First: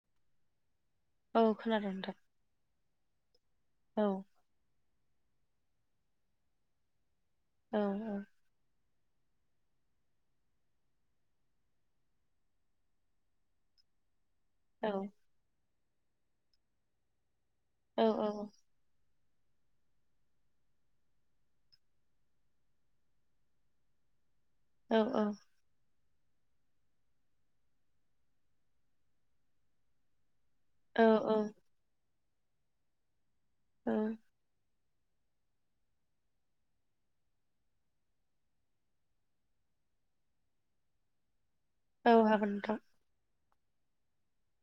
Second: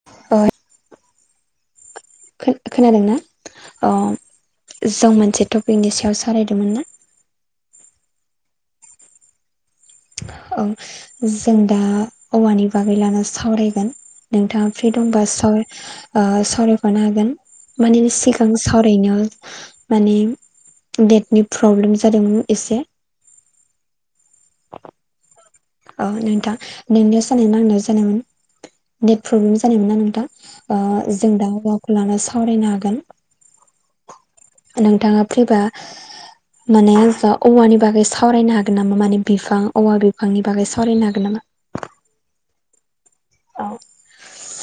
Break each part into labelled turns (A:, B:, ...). A: [unintelligible]
B: औ खोनादों नोंथां
A: खोनादोंना अ
B: औ
A: जों मोनसे टपिकनि सायाव सालरायदोंमोनना
B: ओ ओ
A: ओं जों दा औवानि बागै लाना सावरायगोन नोंथांङा फ्रि
B: औ
A: दंबा सालराय सावरायफनो हागोन माने
B: औ
A: सिगां सावरायनायाव माने नेटनि प्रब्लेम जादोंमोन एसे
B: औ औ
A: अ नोंथां नोंनियावसो जानाय ना आंनियावसो जानायोमोन नेट प्रब्लेम जानायमोनना नोंथां? अ जों
B: औ
A: दा औवाखौ लानो सावरायनो हागोन।
B: ओ
A: नोंथाङा फ्रिबा माने औवानि बागै सावरायनो हागोन नामा माने बिफां औवा बिफांनि बागै सावरायनो हागोन नामा?
B: औ हागोन नोंथां [inaudible]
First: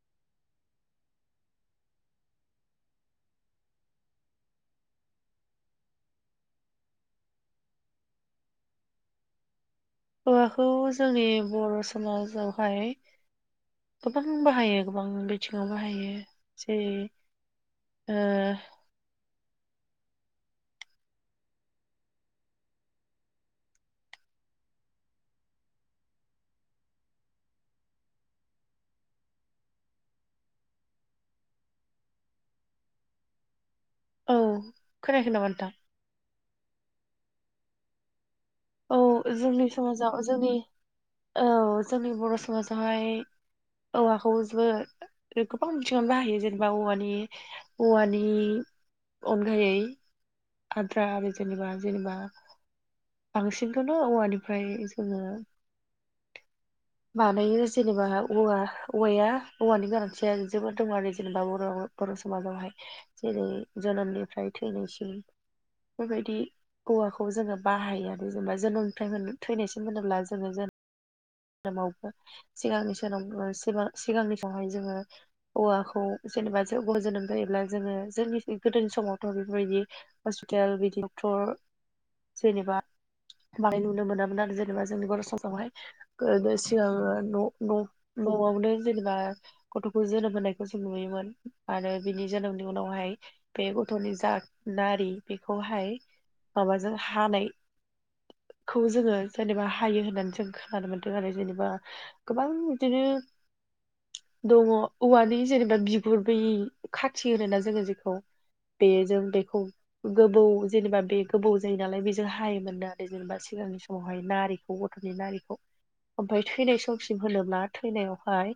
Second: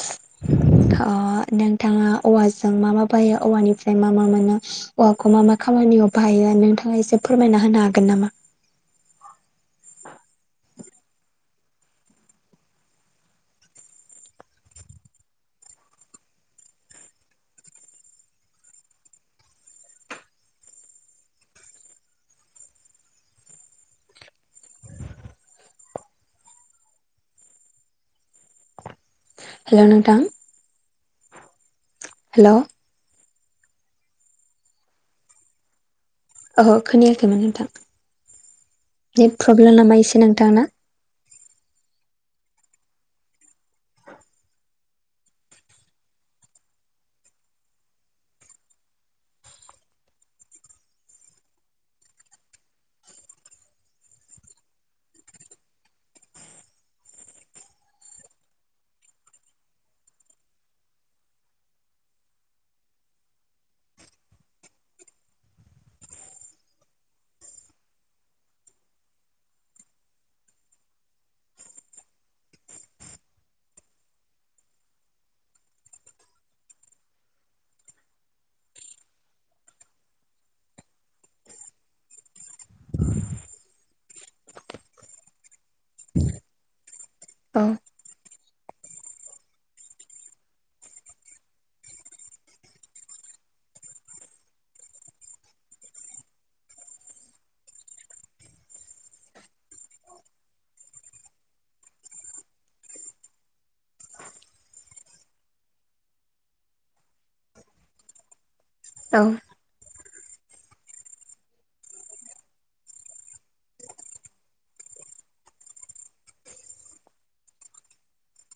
A: अ नोंथाङा औवाजों मा मा बायो औवानिफ्राय मा मा मोनो? औवाखौ मा मा खामानियाव बाहायो नोंथाङा एसे फोरमायना होनो हागोन नामा?
B: औवाखौ जोंनि बर' समाजावहाय गोबां बाहायो गोबां बिथिङाव बाहायो जेरै ओ
A: हेलौ नोंथां हेलौ
B: औ खोनायाखै नामा नोंथां?
A: ओहो खोनायाखैमोन नोंथां
B: औ
A: नेट
B: जोंनि
A: प्रब्लेम नामा
B: समाजाव
A: एसे
B: जोंनि
A: नोंथांना?
B: औ जोंनि बर' समाजावहाय औवाखौ जों गोबां बिथिंयावनो बाहायो जेनेबा औवानि औवानि अनगायै आद्रा आरो जेनेबा जेनेबा बांसिनखौनो औवानिफ्राय जोङो बानायो जेनेबा औवा औवाया औवानि गोनांथिया जोबोद दं आरो जेनेबा बर'आव बर' समाजावहाय जेरै जोनोमनिफ्राय थैनायसिम बेबायदि औवाखौ जोङो बाहायो आरो। जेनेबा जोनोमनिफ्राय थैनायसिम होनोब्ला जोङो जोनोम माव सिगांनिसोनाम सिगांनि समहाय जोङो औवाखौ जेनेबा जोगआव जोनोम जायोब्ला जोङो जोंनि गोदोनि समावथ' बेफोरबायदि हस्पिटेल बिदि डक्थर जेनेबा माहाय नुनो मोनामोन आरो जेनेबा जोंनि बर' समाजावहाय गोदो सिगाङो न'
A: औ
B: न' न'आवनो जेनेबा गथ'खौ जोनोम होनायखौ जों नुयोमोन आरो बिनि जोनोमनि उनावहाय बे गथ'नि जा नारि बेखौहाय माबाजों हानाय खौ जोङो जेनेबा हायो होननानै जों खो नानो मोनदों आरो जेनेबा गोबां बिदिनो दङ औवानि जेनेबा बिगुर बै खाथि होनोना जोङो जेखौ बेयो जों
A: औ
B: बेखौ गोबौ जेनेबा बे गोबौ जायो नालाय बेजों हायोमोनो आरो जेनेबा सिगांनि समावहाय नारि खौ गथ'नि नारिखौ ओमफाय थैनाय समसिम होनोब्ला थैनायावहाय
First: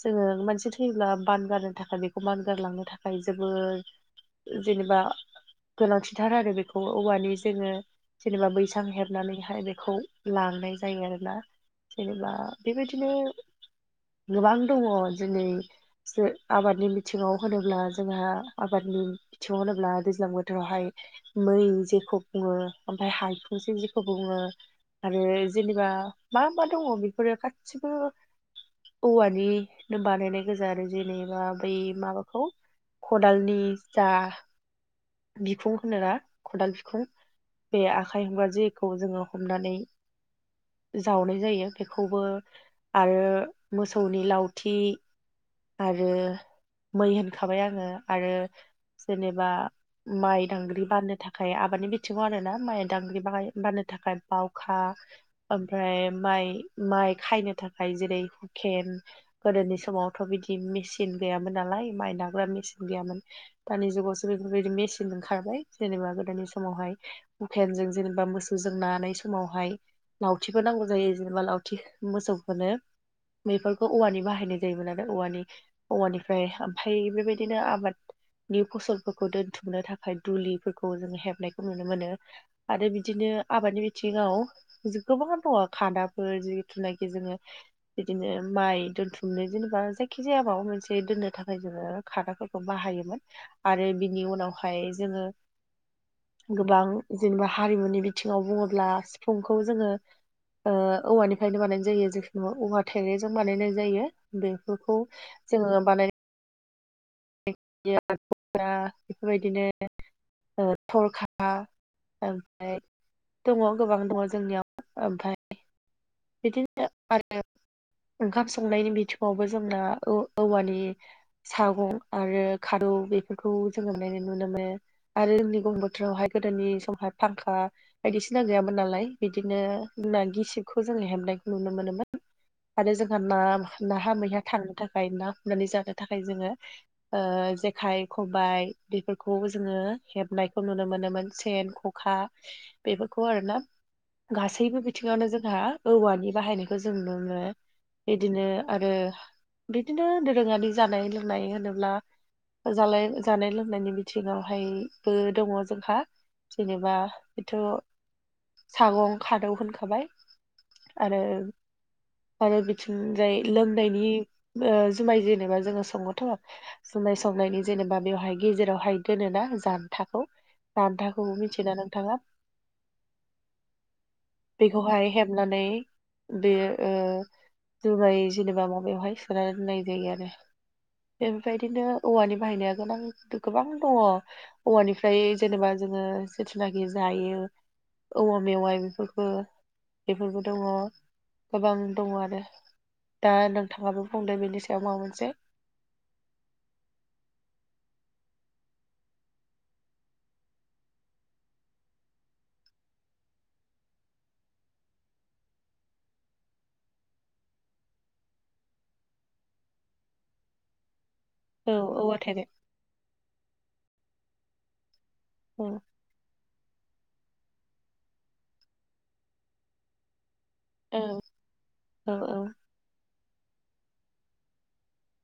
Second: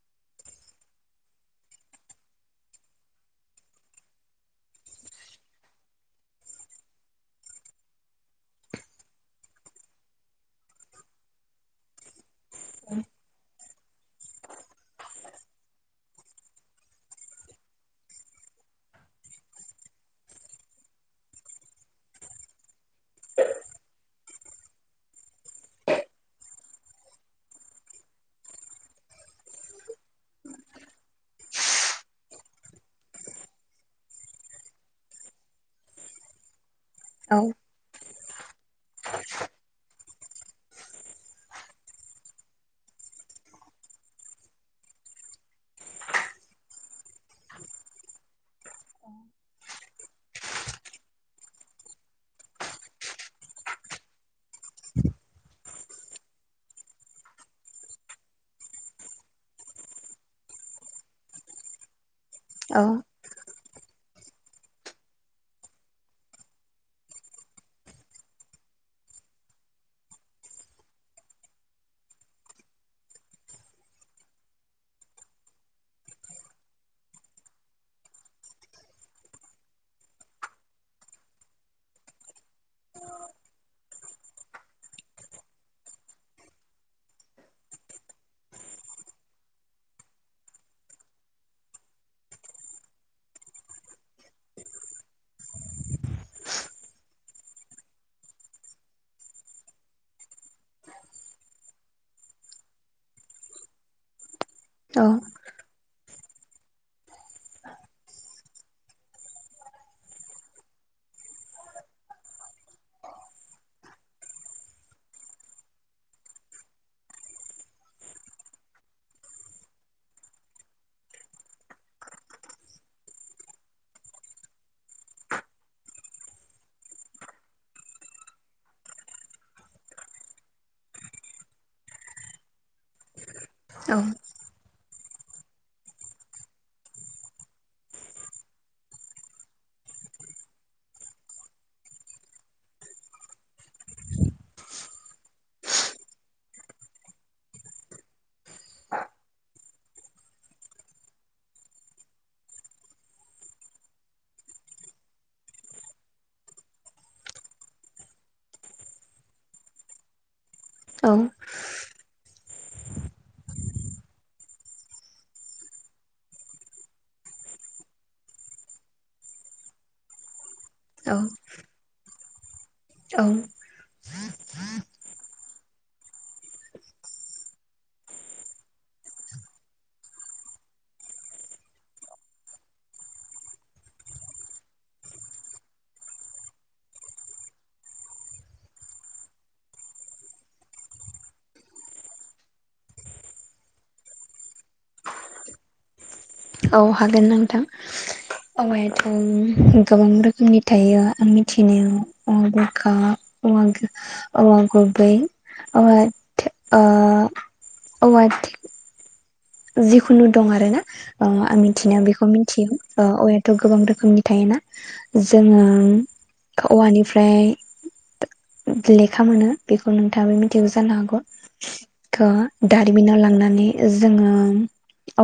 B: जोङो मानसि थैब्ला बान गारनो थाखाय बेखौ बानगारलांनो थाखाय जोबोद जेनेबा गोनांथिथार आरो बेखौ औवानि जोङो जेनेबा बैसां हेबनानैहाय बेखौ लांनाय जायो आरोना। जेनेबा बेबायदिनो गोबां दङ दिनै जो आबादनि मिथिङाव होनोब्ला जोंहा आबादनि बिथिङाव होनोब्ला दैज्लां बोथोरावहाय मै जेखौ बुङो ओमफ्राय हायसुं जेखौ बुङो आरो जेनेबा मा मा दङ बेफोरो गासिबो औवानिनो बानायनाय गोजा आरो जेनेबा बै माबाखौ खदालनि जा बिखुं होनोना खदाल बिखुं
A: औ
B: बे आखाइ हुबा जेखौ जोंङो हमनानै जावनाय जायो बेखौबो आरो मोसौनि लावथि आरो मै होनखाबाय आंङो आरो जेनेबा माइ दांग्रि बाननो थाखाय आबादनि बिथिंङाव आरो ना माइ दांग्रि बनो थाखाय बावखा ओमफ्राय माइ माइ खायनो थाखाय जेरै हुकेन गोदोनि समावथ' बिदि मेचिन गैयामोन नालाय माइ दां
A: औ
B: मेसिन गैयामोन दानि जुगावसो बेफोरबायदि मेचनजों खारबाय जेनेबा गोदोनि समावहाय हुखेनजों जेनेबा मोसौजों नानाय समावहाय लावथिबो नांगौ जायो जेनेबा लावथि मोसौ होनो बेफोरखौ औवानि बाहायनाय जायोमोन नाथाय औवानि औवानिफ्राय ओमफ्राय बेबायदिनो आबादनि फसलफोरखौ दोनथुम नो थाखाय दुलिफोरखौ जों हेबनायखौ नुनो मोनो आरो बिदिनो आबादनि बिथिङाव गोबां दङ खादाफोर जिथुनाखि जोंङो बिदिनो माइ दोनथुमनो जेनेबा जायखिजाया माबा मोनसे दोननो थाखाय जोंङो खादाफोरखौ बाहायोमोन आरो बिनि उनावहाय जोंङो गोबां जेनेबा हारिमुनि बिथिंङाव बुङोब्ला सिफुंखौ जोंङो ओ औवानिफ्रायनो बानायनाय जायो जखुनु औवा थाइेजों बानायनाय जायो बे फोरखौ
A: औ
B: जोंङो बानाय [unintelligible] बेफोरबायदिनो ओ थरखा ओमफ्राय दङ गोबां दंङो जोंनियाव ओमफ्राय बिदिनो आरो ओंखाम संनायनि बिथिङावबो जोंना औवानि सागं आरो खादौ बेफोरखौ जोंङो नायनो नुनो मोनो आरो [unintelligible] बोथोरावहाय गोदोनि समहाय फांखा बायदिसिना गैयामोन नालाय बिदिनो जोंना गिसि खौ जोंङो हेबनायखौ नुनो मोनोमोन आरो जोंहा
A: औ
B: नाहा मैहा थांनो थाखाय ना हमनानै जानो थाखाय जोंङो जेखाय खबाय बेफोरखौ जोंङो हेबनायखौ नुनो मोनोमोन सेन बेफोरखौ आरोना गासैबो बिथिङावनो जों जोंहा औवानि बाहायनायखौ जों मोनो बिदिनो आरो बिदिनो दोरोंङारि जानाय लोंनाय होनोब्ला जानाय जानाय लोंनायनि बिथिंङावहायबो दंङो जोंहा जेनेबा बेथ' सागं खादौ होनखाबाय
A: औ
B: आरो आरो बिथिं जाय लोंनायनि जुमाय जेनेबा जोंङो संङोथ' संनाय संनायनि जेनेबा बेवहाय गेजेरावहाय दोनोना जान्थाखौ
A: औ
B: जान्थाखौबो मिथिना नोंथांङा
A: औ
B: बेखौहाय हेबनानै बे ओ जुमाइ जेनेबा माबायावहाय सोना दोननाय जायो आरो बे बेबायदिनो औवानि बाहायनाया गोनां गोबां दंङो औवानिफ्राय जेनेबा जोंङो जेथुनाखि जायो औवा मेवाइ बेफोरखौ बेफोरबो दंङो गोबां दंङो आरो दा नोंथाङाबो बुंदो बेनि सायाव माबा मोनसे
A: औ हागोन नोंथां औवायाथ' गोबां रोखोमनि थायो आं मिथिनायाव औवा बुरखा औवा औवा गुबै औवा ओ [unintelligible] जिखुनु दं आरोना ओ आं
B: औ
A: मिथिनायाव
B: औवा
A: बेखौ
B: थेरे
A: मिथियो ओ औवायाथ' गोबां रोखोमनि थायोना? जोङो
B: औ
A: औवानिफ्राय लेखा मोनो बेखौ नोंथाङाबो मि थिगौ जानो
B: औ
A: हागौ
B: औ
A: थ' दारिमिनाव लांनानै जोङो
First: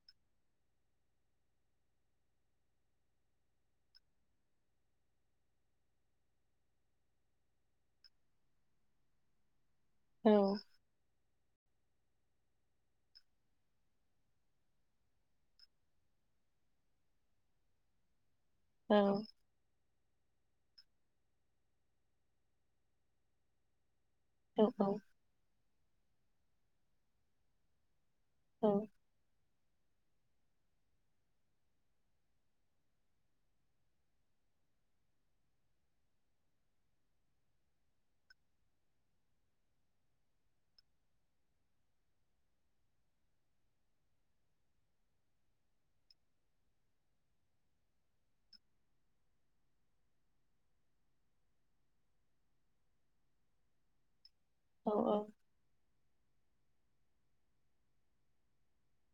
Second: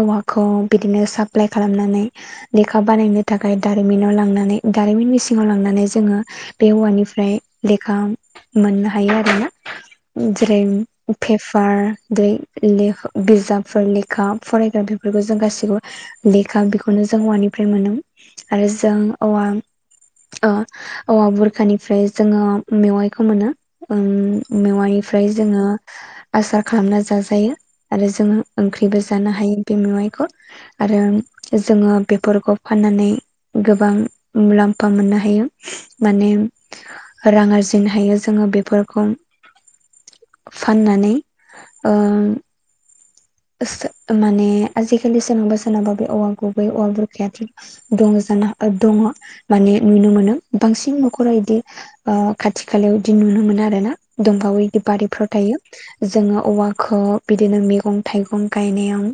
A: औवाखौ बिदिनो साप्लाय खालामनानै लेखा बानायनो थाखाय दारिमिनाव लांनानै दारिमिननि मिसिङाव लांनानै जोङो बे औवानिफ्राय लेखा मोननो हायो आरोना।
B: औ
A: जेरै पेपार जेरै लेख बिजाब फोर लेखा फरायग्रा बेफोरखौ जों गासैखौबो लेखा बेखौनो जों औवानिफ्राय मोनो। आरो
B: औ
A: जों औवा अ औवा बुरखानिफ्राय जोङो मेवाइखौ मोनो‌।
B: औ औ
A: मेवाइनिफ्राय जोङो आसार खालामना जाजायो आरो जों
B: औ
A: ओंख्रिबो जानो हायो बे मेवाइखौ आरो जोङो बेफोरखौ फाननानै गोबां मुलाम्फा मोननो हायो माने रां आरजिनो हायो जोङो बेफोरखौ फाननानै ओ सो माने आजिखालि सोरनावबा सोरनावबा बे औवा गुबै औवा बुरखायाथ' दं जानो दङ माने नुनो मोनो बांसिन नखराव इदि ओ खाथि खालायाव इदि नुनो मोनो आरोना दंफावै
B: औ
A: बारिफ्राव थायो जोङो औवाखौ बिदिनो मेगं थाइगं गायनायाव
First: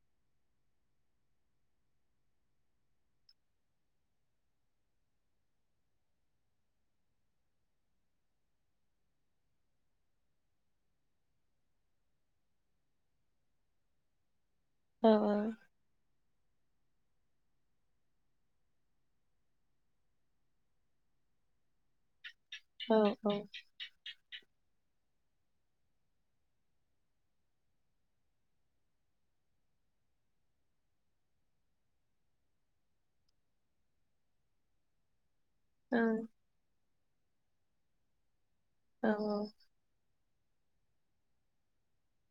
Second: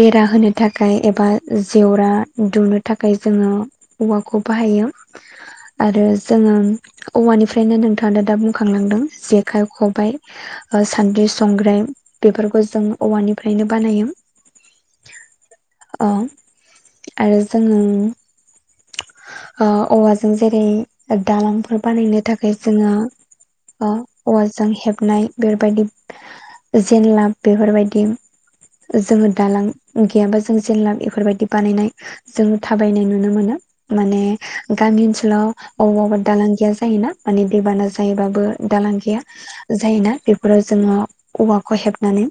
A: बेरा होनो थाखाय एबा जेवरा दुनो थाखाय जोङो औवाखौ बाहायो आरो जोङो औवानिफ्रायनो नोंथाङा दा दा बुंखांलांदों जेखाइ, खबाइ ओ सान्द्रि, संग्राइ बेफोरखौ जों औवानिफ्रायनो बानायो
B: औ
A: औ आरो जोङो ओ औवाजों जेरै दालांफोर बानायनो था खाम जोङो
B: औ
A: ओ औवाजों हेबनाय बेफोरबायदि जेनलाब बेफोरबायदि जोङो दालां गैयाबा जों जेनलाब इफोरबायदि बानायनाय। जोङो थाबायनाय नुनो मोनो माने गामि ओनसोलाव अबा अबा दालां गैया जायोना माने दैबाना जायोबाबो दालां गैया। जायोना बेफोराव जोङो औवाखौ हेबनानै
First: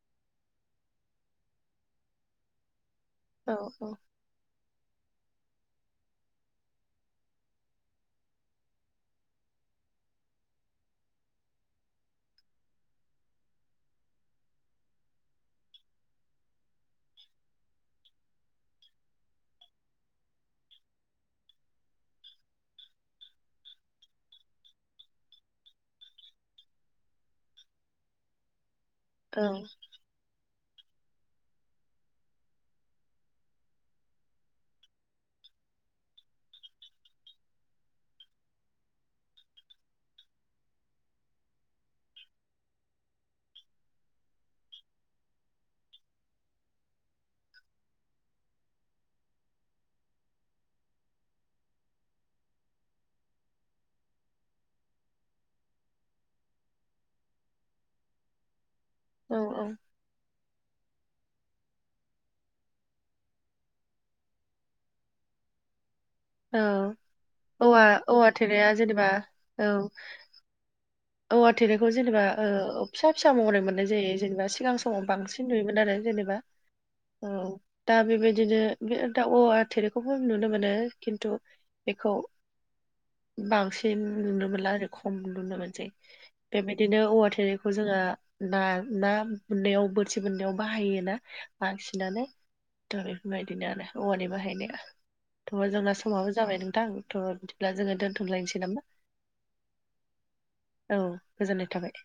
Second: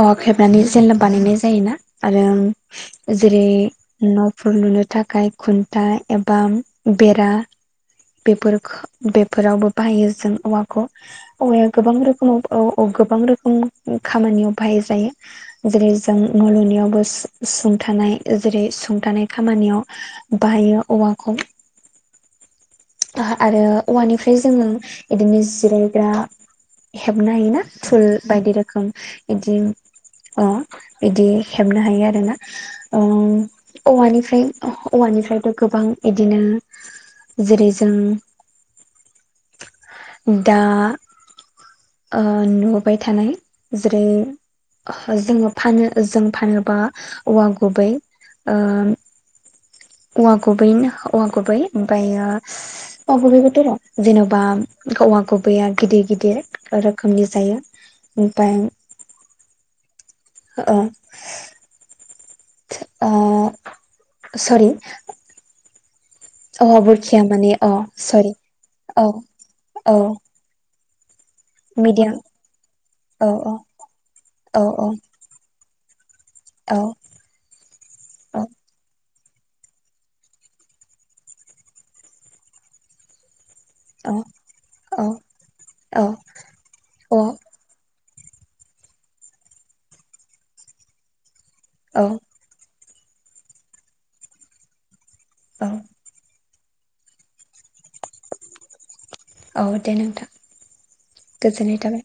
A: औवाखौ हेबनानै जेनलाब बानायनाय जायोना आरो जेरै न'फोर लुनो थाखाय खुन्था एबा बेरा बेफोरखो बेफोरावबो बाहायो जों औवाखौ औवाया गोबां रोखोमाव औ औ गोबां रोखोम खामानियाव बाहाय जायो। जेरै जों न' लुनायावबो सुं सुंथानाय जेरै सुंथानाय खामानियाव बाहायो औवाखौ। आरो औवानिफ्राय जोङो इदिनो जिरायग्रा हेबनो हायोना थुल बायदि रोखोम
B: औ
A: इदि अ बिदि हेबनो हायो आरोना। औ औवानिफ्राय औवानिफ्रायथ' गोबां इदिनो जेरै जों दा ओ नुबाय थानाय जेरै जोङो फानो जों फानोबा औवा गुबै ओ औवा गुबै औवा गुबै ओमफ्रायो औवा गुबैखोथ' र' जेनबा औवा गुबैया गिदिर गिदिर रोखोमनि जायो ओमफाय
B: औ।
A: अ। ओ सरि
B: औ
A: औवा बुरखिया माने अ
B: ओवा औवा
A: सरि
B: थेरेया
A: औ
B: जेनेबा औ औवा थेरेखौ
A: मिडियाम
B: जेनेबा फिसा
A: औ
B: फिसा
A: औ
B: महरै मोननाय जायो जेनेबा
A: औ
B: सिगां समाव बांसिन नुयोमोन आरो जेनेबा।
A: औ।
B: औ दा
A: औ
B: बेबायदिनो बे दा औ थेरेखौबो नुनो मोनो किन्थु बेखौ बांसिन
A: औ
B: लुनो मोनला आरो
A: औ
B: खम लुनो मोनसै। बेबायदिनो औवा
A: औ
B: थेरेखौ जोङो ना ना मोननायाव बोरथि मोननायाव बाहायो ना?
A: औ
B: बांसिनानो था बेफोरबायदिनो आरो औवानि बाहायनाया थेवा
A: औ
B: जोंना समाबो जाबाय नोंथां थ' बिदिब्ला जोङो दोनथुमलायनोसै नामा?
A: औ दे नोंथां।
B: औ गोजोननाय थाबाय।